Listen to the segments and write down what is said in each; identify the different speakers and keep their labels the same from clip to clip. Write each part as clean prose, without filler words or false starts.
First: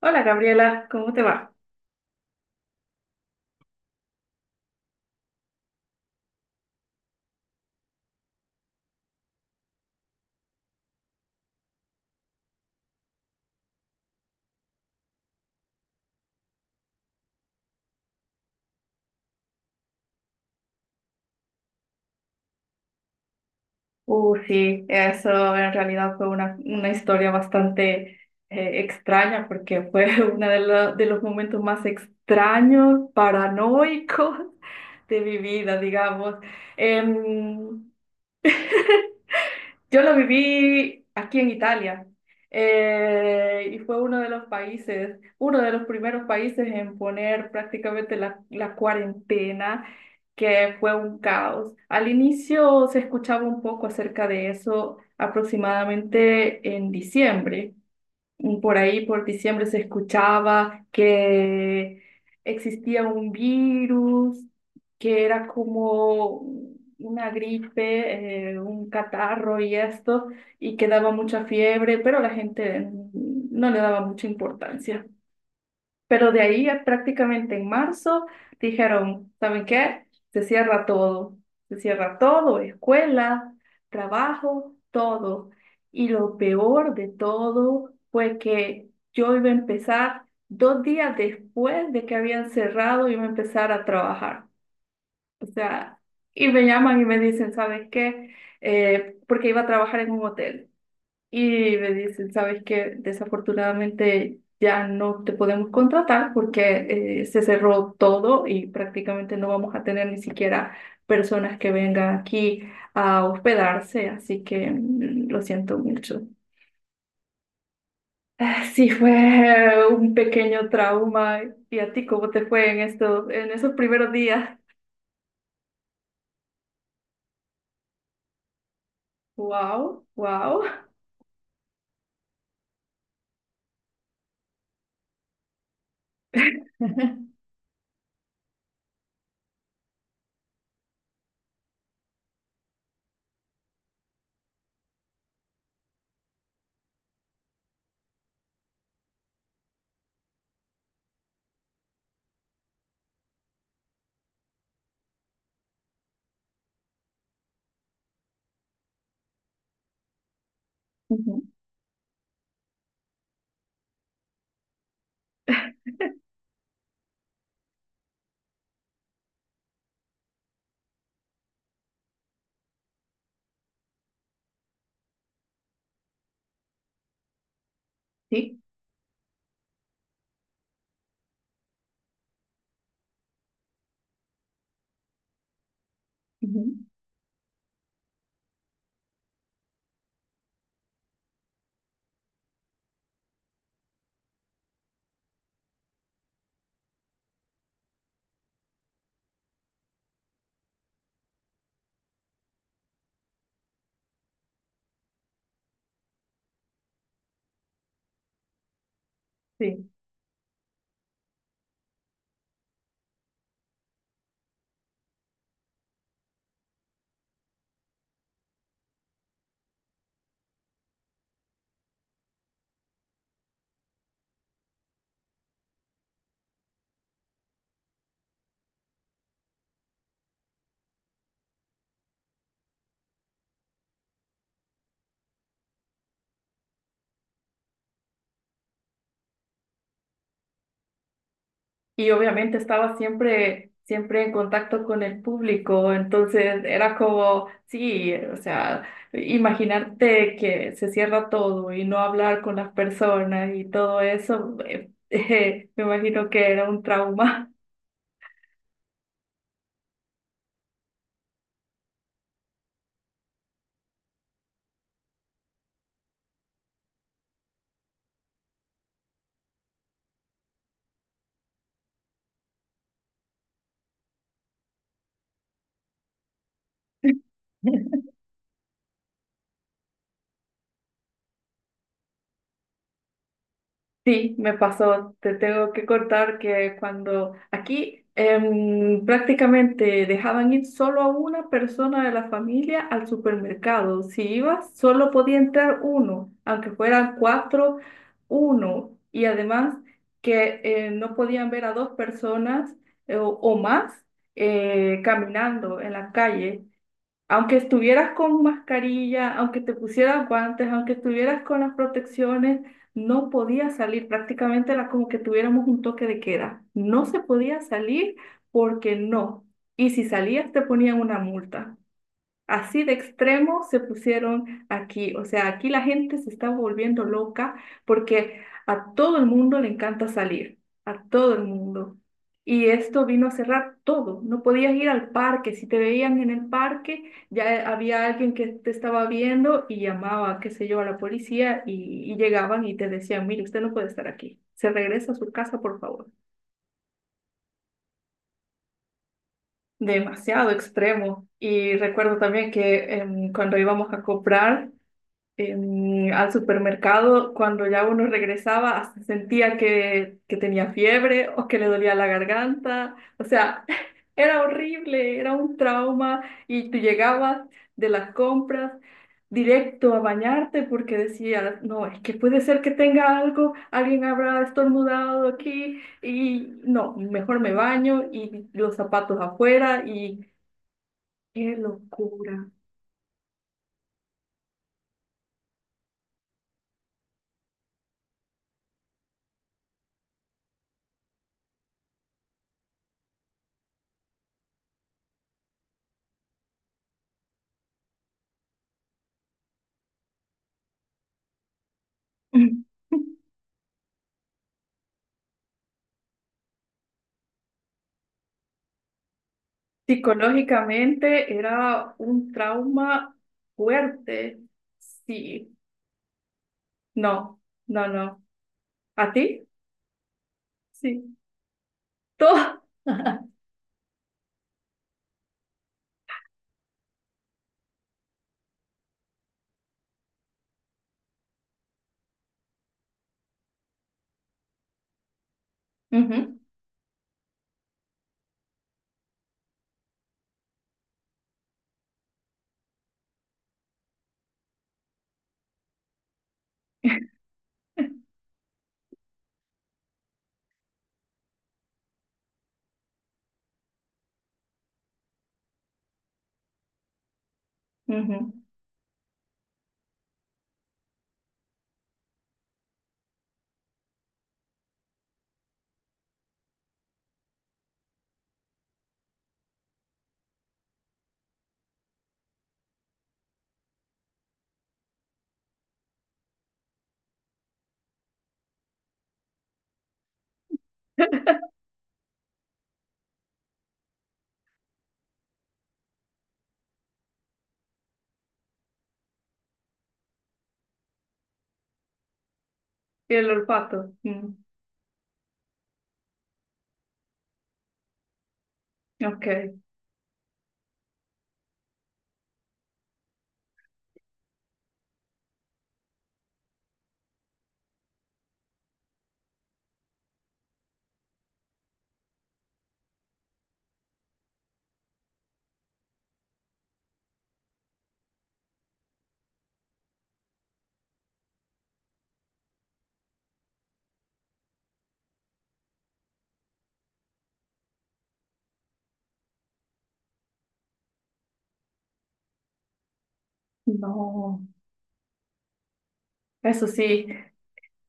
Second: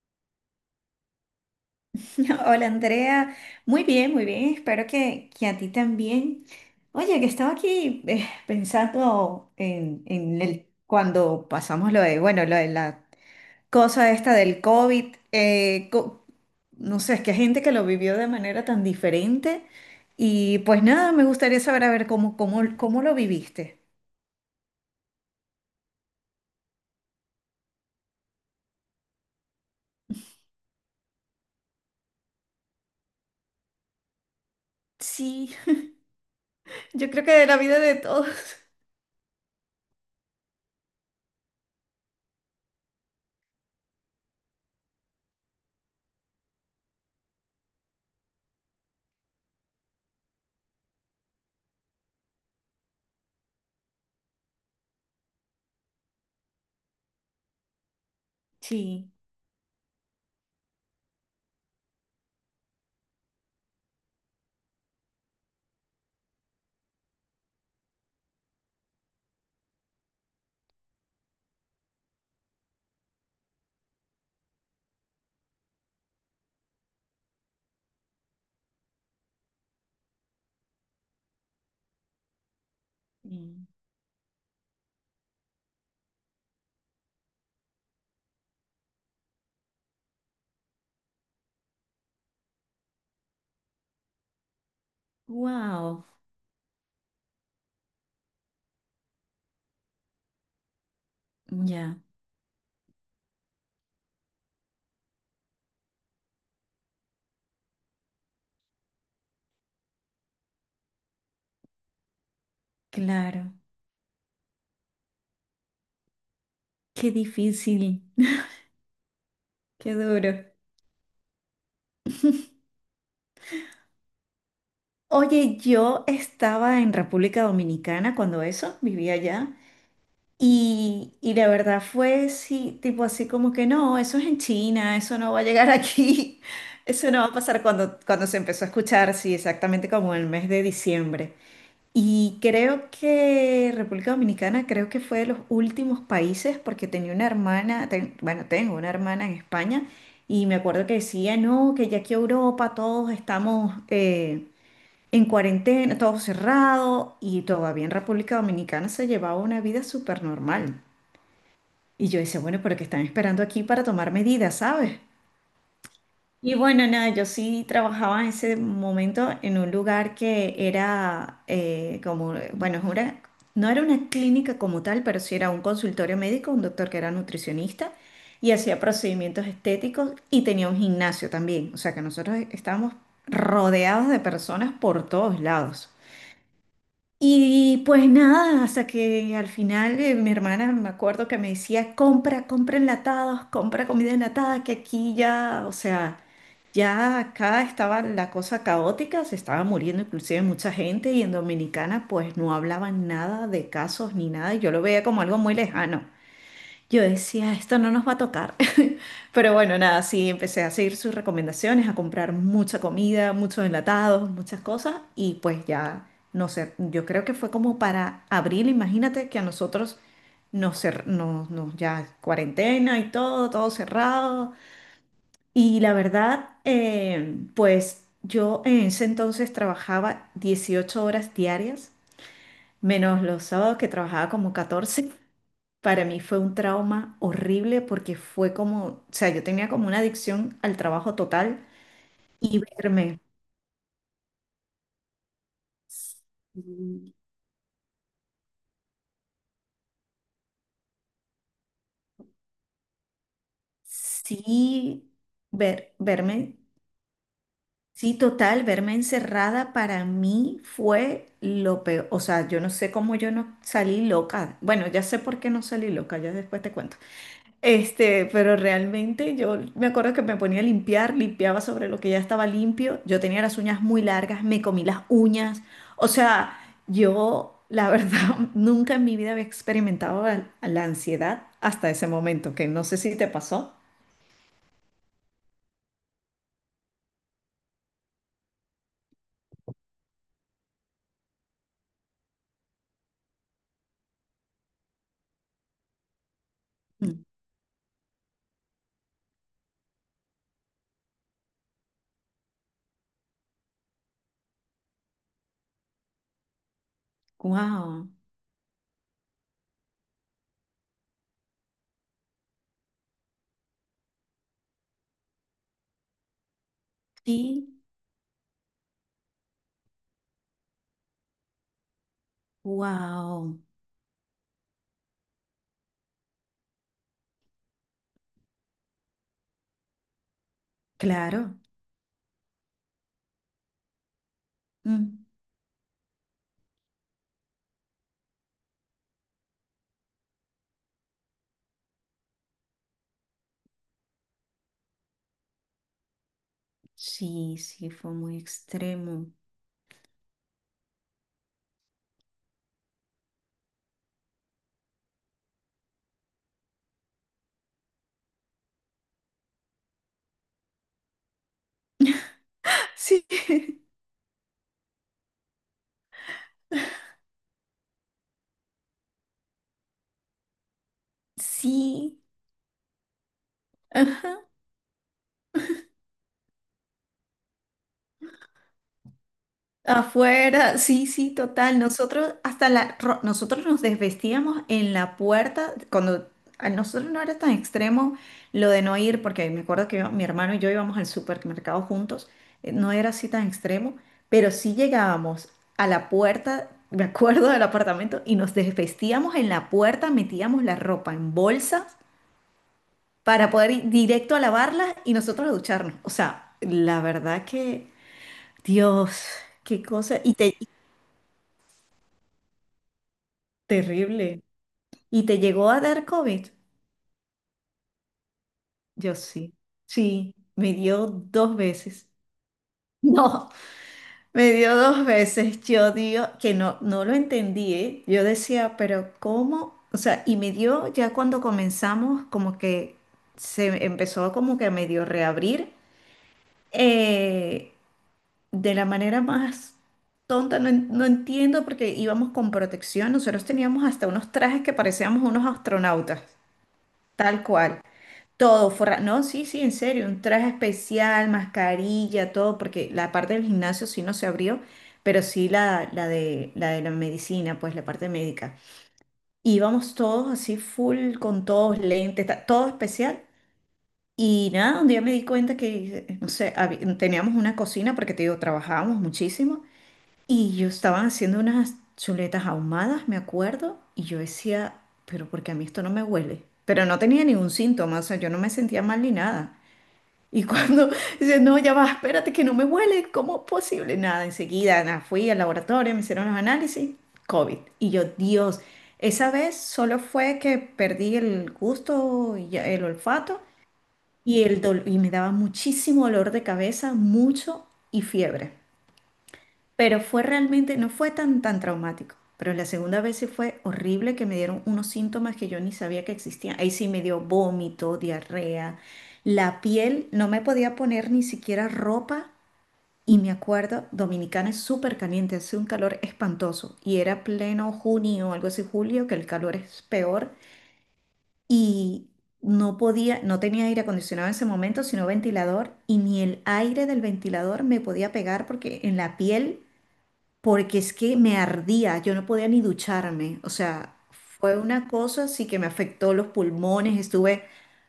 Speaker 1: Hola Gabriela, ¿cómo te va?
Speaker 2: Hola Andrea, muy bien, espero que a ti también. Oye, que estaba aquí pensando en cuando pasamos lo de, bueno, lo de la cosa esta del COVID, no sé, es que hay gente que lo vivió de manera tan diferente y pues nada, me gustaría saber a ver cómo lo viviste.
Speaker 1: Sí, eso en realidad fue una historia bastante extraña porque fue de los momentos más extraños, paranoicos de mi
Speaker 2: Sí,
Speaker 1: vida, digamos.
Speaker 2: yo creo que de la vida
Speaker 1: Em,
Speaker 2: de todos.
Speaker 1: Yo lo viví aquí en Italia, y fue uno de los países, uno de los primeros países en poner prácticamente la cuarentena, que fue un caos. Al inicio se escuchaba un poco acerca de eso aproximadamente en diciembre, por ahí
Speaker 2: Sí.
Speaker 1: por diciembre se escuchaba que existía un virus, que era como una gripe, un catarro y esto, y que daba mucha fiebre, pero la gente no le daba mucha importancia. Pero de ahí, prácticamente en marzo dijeron, ¿saben qué? Se cierra todo, se cierra todo, escuela, trabajo, todo. Y lo peor de todo fue que yo iba a empezar dos días después de que habían cerrado, iba a empezar a trabajar. O sea,
Speaker 2: Wow.
Speaker 1: y me llaman y me dicen, ¿sabes qué? Porque iba a trabajar en un hotel. Y me
Speaker 2: Ya,
Speaker 1: dicen, ¿sabes qué? Desafortunadamente ya no te podemos contratar porque se cerró todo y prácticamente no vamos a tener ni siquiera personas que vengan aquí a
Speaker 2: claro.
Speaker 1: hospedarse, así que mm, lo siento mucho.
Speaker 2: Qué difícil.
Speaker 1: Ah, sí, fue
Speaker 2: Qué
Speaker 1: un
Speaker 2: duro.
Speaker 1: pequeño trauma. ¿Y a ti cómo te fue en estos, en esos primeros días?
Speaker 2: Oye, yo estaba en República Dominicana cuando eso, vivía allá.
Speaker 1: Wow, wow.
Speaker 2: Y la verdad fue sí, tipo así como que no, eso es en China, eso no va a llegar aquí, eso no va a pasar cuando se empezó a escuchar, sí, exactamente como el mes de diciembre. Y creo que República Dominicana creo que fue de los últimos países porque tenía una hermana, bueno, tengo una hermana en España y me acuerdo que decía, no, que ya aquí Europa todos estamos... en cuarentena, todo cerrado y todavía en República Dominicana se llevaba una vida súper normal.
Speaker 1: Ujú.
Speaker 2: Y yo decía, bueno, pero ¿qué están esperando aquí para tomar medidas, ¿sabes? Y bueno, nada, yo sí trabajaba en ese momento en un lugar que era como, bueno, no era una clínica como tal, pero sí era un consultorio médico, un doctor que era nutricionista y
Speaker 1: Sí,
Speaker 2: hacía procedimientos estéticos y tenía un gimnasio también. O sea que nosotros estábamos rodeados de personas por todos lados.
Speaker 1: ujú,
Speaker 2: Y pues nada, hasta que al final mi hermana me acuerdo que me decía, compra, compra enlatados, compra comida enlatada, que aquí ya, o sea, ya acá estaba la cosa caótica, se estaba muriendo inclusive mucha gente y en Dominicana pues no hablaban nada de casos ni nada, y yo lo veía como algo muy lejano. Yo decía, esto no nos va a tocar. Pero bueno,
Speaker 1: sí.
Speaker 2: nada, sí, empecé a seguir sus recomendaciones, a comprar mucha comida, muchos enlatados, muchas cosas, y pues ya, no sé, yo creo que fue como para abril, imagínate que a nosotros nos, cer- nos, nos- ya cuarentena y todo, todo cerrado. Y la verdad, pues yo en ese entonces trabajaba 18 horas diarias, menos los sábados que trabajaba como 14. Para mí fue un trauma horrible porque fue como, o sea, yo tenía como una adicción al trabajo total
Speaker 1: Y obviamente
Speaker 2: y
Speaker 1: estaba
Speaker 2: verme,
Speaker 1: siempre, siempre en contacto con el público, entonces era
Speaker 2: sí,
Speaker 1: como, sí, o sea, imaginarte que se cierra todo y no hablar con las personas y todo eso,
Speaker 2: sí,
Speaker 1: me imagino que
Speaker 2: verme,
Speaker 1: era un trauma.
Speaker 2: sí, total, verme encerrada para mí fue lo peor. O sea, yo no sé cómo yo no salí loca. Bueno, ya sé por qué no salí loca, ya después te cuento. Este, pero realmente yo me acuerdo que me ponía a limpiar, limpiaba sobre lo que ya estaba limpio. Yo tenía las uñas muy largas, me comí las uñas. O sea, yo, la verdad, nunca en mi vida había experimentado la ansiedad hasta ese momento, que no sé si te pasó.
Speaker 1: Sí, me pasó. Te tengo que cortar que cuando aquí prácticamente dejaban ir solo a una persona de la familia al supermercado. Si ibas, solo podía entrar uno, aunque fueran cuatro, uno. Y además que no podían ver a dos personas o más, caminando en la calle. Aunque
Speaker 2: Wow.
Speaker 1: estuvieras con mascarilla, aunque te pusieras guantes, aunque estuvieras con las protecciones, no podías salir. Prácticamente era como que tuviéramos un toque de queda. No se podía
Speaker 2: Sí,
Speaker 1: salir porque no. Y si salías te ponían una multa. Así de
Speaker 2: wow.
Speaker 1: extremo se pusieron aquí. O sea, aquí la gente se está volviendo loca porque a todo el mundo le encanta salir, a todo el
Speaker 2: Claro.
Speaker 1: mundo. Y esto vino a cerrar todo. No podías ir al
Speaker 2: Mm.
Speaker 1: parque. Si te veían en el parque, ya había alguien que te estaba viendo y llamaba, qué sé yo, a la policía, y llegaban y te decían, mire, usted no puede estar aquí. Se regresa a su casa, por favor.
Speaker 2: Sí, sí, fue muy extremo.
Speaker 1: Demasiado extremo. Y recuerdo también que cuando íbamos a comprar, al supermercado, cuando ya uno regresaba, hasta sentía que tenía fiebre o que le dolía la garganta. O
Speaker 2: Sí.
Speaker 1: sea, era horrible, era un trauma y tú llegabas de las compras directo a bañarte porque decías, no, es que
Speaker 2: Sí,
Speaker 1: puede ser que tenga algo, alguien habrá
Speaker 2: ajá.
Speaker 1: estornudado aquí y no, mejor me baño y los zapatos afuera y
Speaker 2: Afuera, sí, sí,
Speaker 1: qué
Speaker 2: total. Nosotros
Speaker 1: locura.
Speaker 2: hasta nosotros nos desvestíamos en la puerta cuando a nosotros no era tan extremo lo de no ir, porque me acuerdo que mi hermano y yo íbamos al supermercado juntos, no era así tan extremo, pero sí llegábamos a la puerta, me acuerdo del apartamento, y nos desvestíamos en la puerta, metíamos la ropa en bolsas para poder ir directo a lavarlas y nosotros a ducharnos. O sea, la verdad que, Dios, qué cosa. Y te,
Speaker 1: Psicológicamente era un trauma fuerte.
Speaker 2: terrible. ¿Y te
Speaker 1: Sí,
Speaker 2: llegó a dar COVID?
Speaker 1: no, no, no. ¿A
Speaker 2: Yo
Speaker 1: ti?
Speaker 2: sí. Sí, me
Speaker 1: Sí.
Speaker 2: dio dos veces.
Speaker 1: Todo.
Speaker 2: No, me dio dos veces. Yo digo que no, no lo entendí, ¿eh? Yo decía, pero ¿cómo? O sea, y me dio ya cuando comenzamos, como que se empezó como que a medio reabrir,
Speaker 1: Ujú,
Speaker 2: eh, de la manera más tonta, no, no entiendo, porque íbamos con protección, nosotros teníamos hasta unos trajes que parecíamos unos astronautas, tal cual. Todo, no, sí, sí, en serio, un traje especial, mascarilla, todo, porque la parte del gimnasio sí no se abrió, pero sí la de la medicina, pues la parte
Speaker 1: ujú.
Speaker 2: médica. Íbamos todos así full, con todos lentes, todo especial. Y nada, un día me di cuenta que, no sé, teníamos una cocina, porque te digo, trabajábamos muchísimo, y yo estaban haciendo unas chuletas ahumadas, me acuerdo, y yo decía, pero porque a mí esto no me huele. Pero no tenía ningún síntoma, o sea, yo no me sentía mal ni nada. Y cuando dice, no, ya va, espérate que no me huele, ¿cómo es posible? Nada, enseguida nada, fui al laboratorio, me hicieron los análisis, COVID. Y yo, Dios, esa vez solo fue que perdí el gusto, el
Speaker 1: Y el
Speaker 2: olfato
Speaker 1: olfato. Mm,
Speaker 2: y, y me daba muchísimo dolor de cabeza, mucho y fiebre.
Speaker 1: ok.
Speaker 2: Pero fue realmente, no fue tan, tan traumático. Pero la segunda vez sí fue horrible que me dieron unos síntomas que yo ni sabía que existían. Ahí sí me dio vómito, diarrea, la piel, no me podía poner ni siquiera ropa. Y me acuerdo, Dominicana es súper caliente, hace un calor espantoso. Y era pleno junio, algo así, julio, que el calor es peor. Y no podía, no tenía aire acondicionado en ese momento, sino ventilador. Y ni el aire del ventilador me podía pegar porque en la piel porque es que me ardía, yo no podía ni ducharme, o sea,
Speaker 1: No,
Speaker 2: fue una cosa así que me afectó los
Speaker 1: eso
Speaker 2: pulmones,
Speaker 1: sí.
Speaker 2: estuve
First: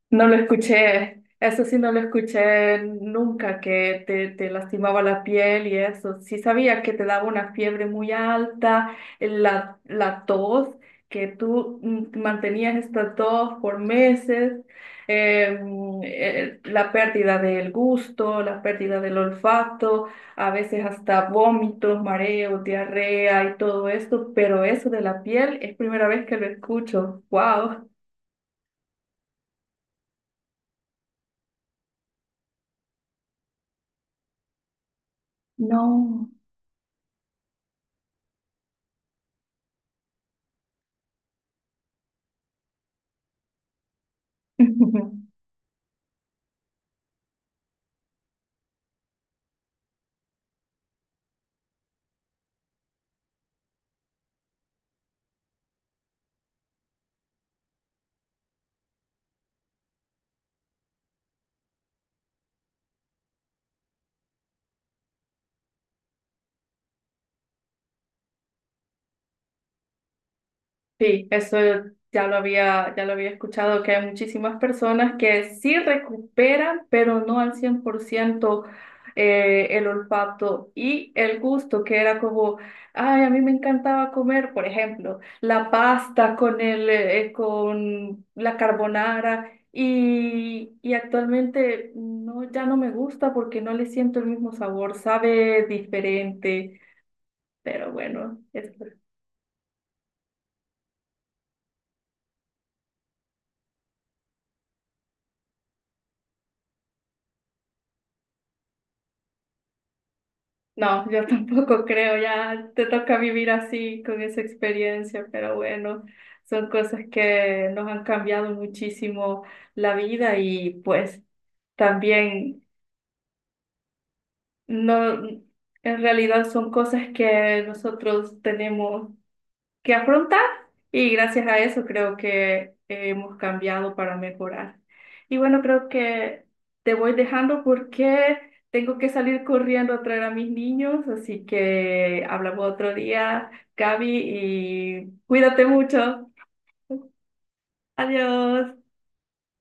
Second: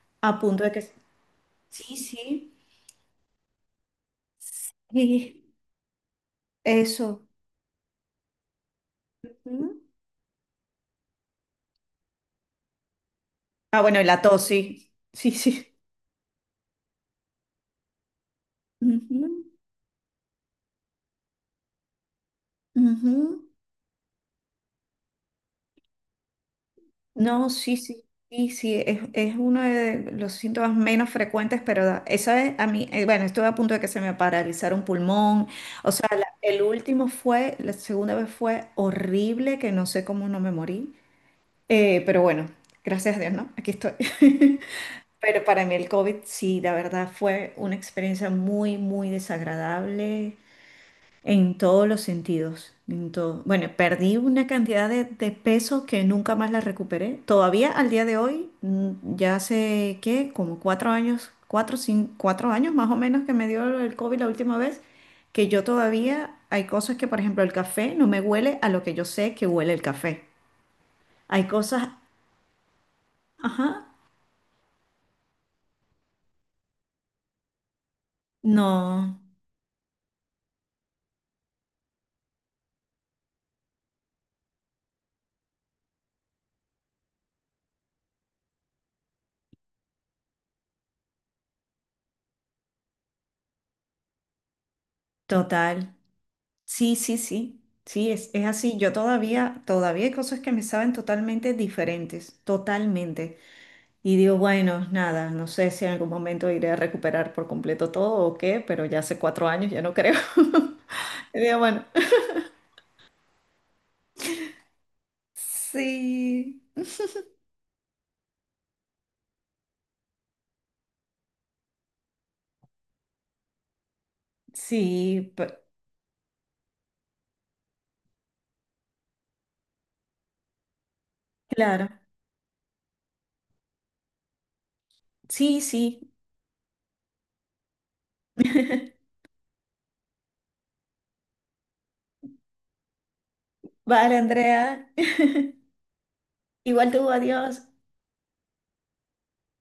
Speaker 1: No lo
Speaker 2: a punto de que...
Speaker 1: escuché, eso sí no
Speaker 2: Sí,
Speaker 1: lo
Speaker 2: sí,
Speaker 1: escuché nunca, que te lastimaba la
Speaker 2: sí,
Speaker 1: piel y eso. Sí sabía que te
Speaker 2: eso.
Speaker 1: daba una fiebre muy alta, la,
Speaker 2: Ujú.
Speaker 1: la tos, que tú mm, mantenías esta tos por
Speaker 2: Ah, bueno, y la tos,
Speaker 1: meses,
Speaker 2: sí, sí, sí.
Speaker 1: la pérdida del gusto, la pérdida del
Speaker 2: Ujú,
Speaker 1: olfato, a veces hasta vómitos, mareos, diarrea
Speaker 2: ujú.
Speaker 1: y todo esto, pero eso de la piel es primera vez que lo escucho.
Speaker 2: No, sí,
Speaker 1: ¡Wow!
Speaker 2: sí, sí, sí, es uno de los síntomas menos frecuentes, pero esa es a mí, bueno, estuve a punto de que se me paralizara un pulmón, o sea,
Speaker 1: No.
Speaker 2: el último fue, la segunda vez fue horrible, que no sé cómo no me morí. Pero bueno, gracias a Dios, ¿no? Aquí estoy. Pero para mí el COVID sí, la verdad fue una experiencia muy, muy desagradable en todos los sentidos. En todo. Bueno, perdí una cantidad de peso que nunca más la recuperé. Todavía al día de hoy, ya hace, ¿qué? Como 4 años, cuatro, cinco 4 años más o menos que me dio el COVID la última vez, que yo todavía hay cosas que, por ejemplo, el café no me huele a lo que yo sé que huele el café.
Speaker 1: Sí,
Speaker 2: Hay
Speaker 1: eso
Speaker 2: cosas...
Speaker 1: ya lo había
Speaker 2: Ajá,
Speaker 1: escuchado, que hay muchísimas personas que sí recuperan, pero no al 100%
Speaker 2: no,
Speaker 1: el olfato y el gusto, que era como, ay, a mí me encantaba comer, por ejemplo, la pasta con con la carbonara y actualmente no, ya no me gusta porque no le siento el mismo sabor, sabe
Speaker 2: total.
Speaker 1: diferente,
Speaker 2: Sí, sí, sí.
Speaker 1: pero
Speaker 2: Sí,
Speaker 1: bueno,
Speaker 2: es
Speaker 1: es...
Speaker 2: así. Yo todavía, todavía hay cosas que me saben totalmente diferentes, totalmente. Y digo, bueno, nada, no sé si en algún momento iré a recuperar por completo todo o qué, pero ya hace 4 años ya no creo.
Speaker 1: No, yo
Speaker 2: Y digo,
Speaker 1: tampoco
Speaker 2: bueno,
Speaker 1: creo, ya te toca vivir así con esa experiencia, pero bueno,
Speaker 2: sí,
Speaker 1: son cosas que nos han cambiado muchísimo la vida y pues también no,
Speaker 2: sí, pe-
Speaker 1: en realidad son cosas que nosotros tenemos que afrontar y gracias a eso
Speaker 2: claro.
Speaker 1: creo que hemos cambiado para mejorar. Y bueno,
Speaker 2: Sí,
Speaker 1: creo
Speaker 2: sí.
Speaker 1: que te voy dejando porque tengo que salir corriendo a traer a mis niños, así que hablamos otro día, Gaby,
Speaker 2: Vale, Andrea.
Speaker 1: y cuídate mucho.
Speaker 2: Igual tú, adiós.
Speaker 1: Adiós.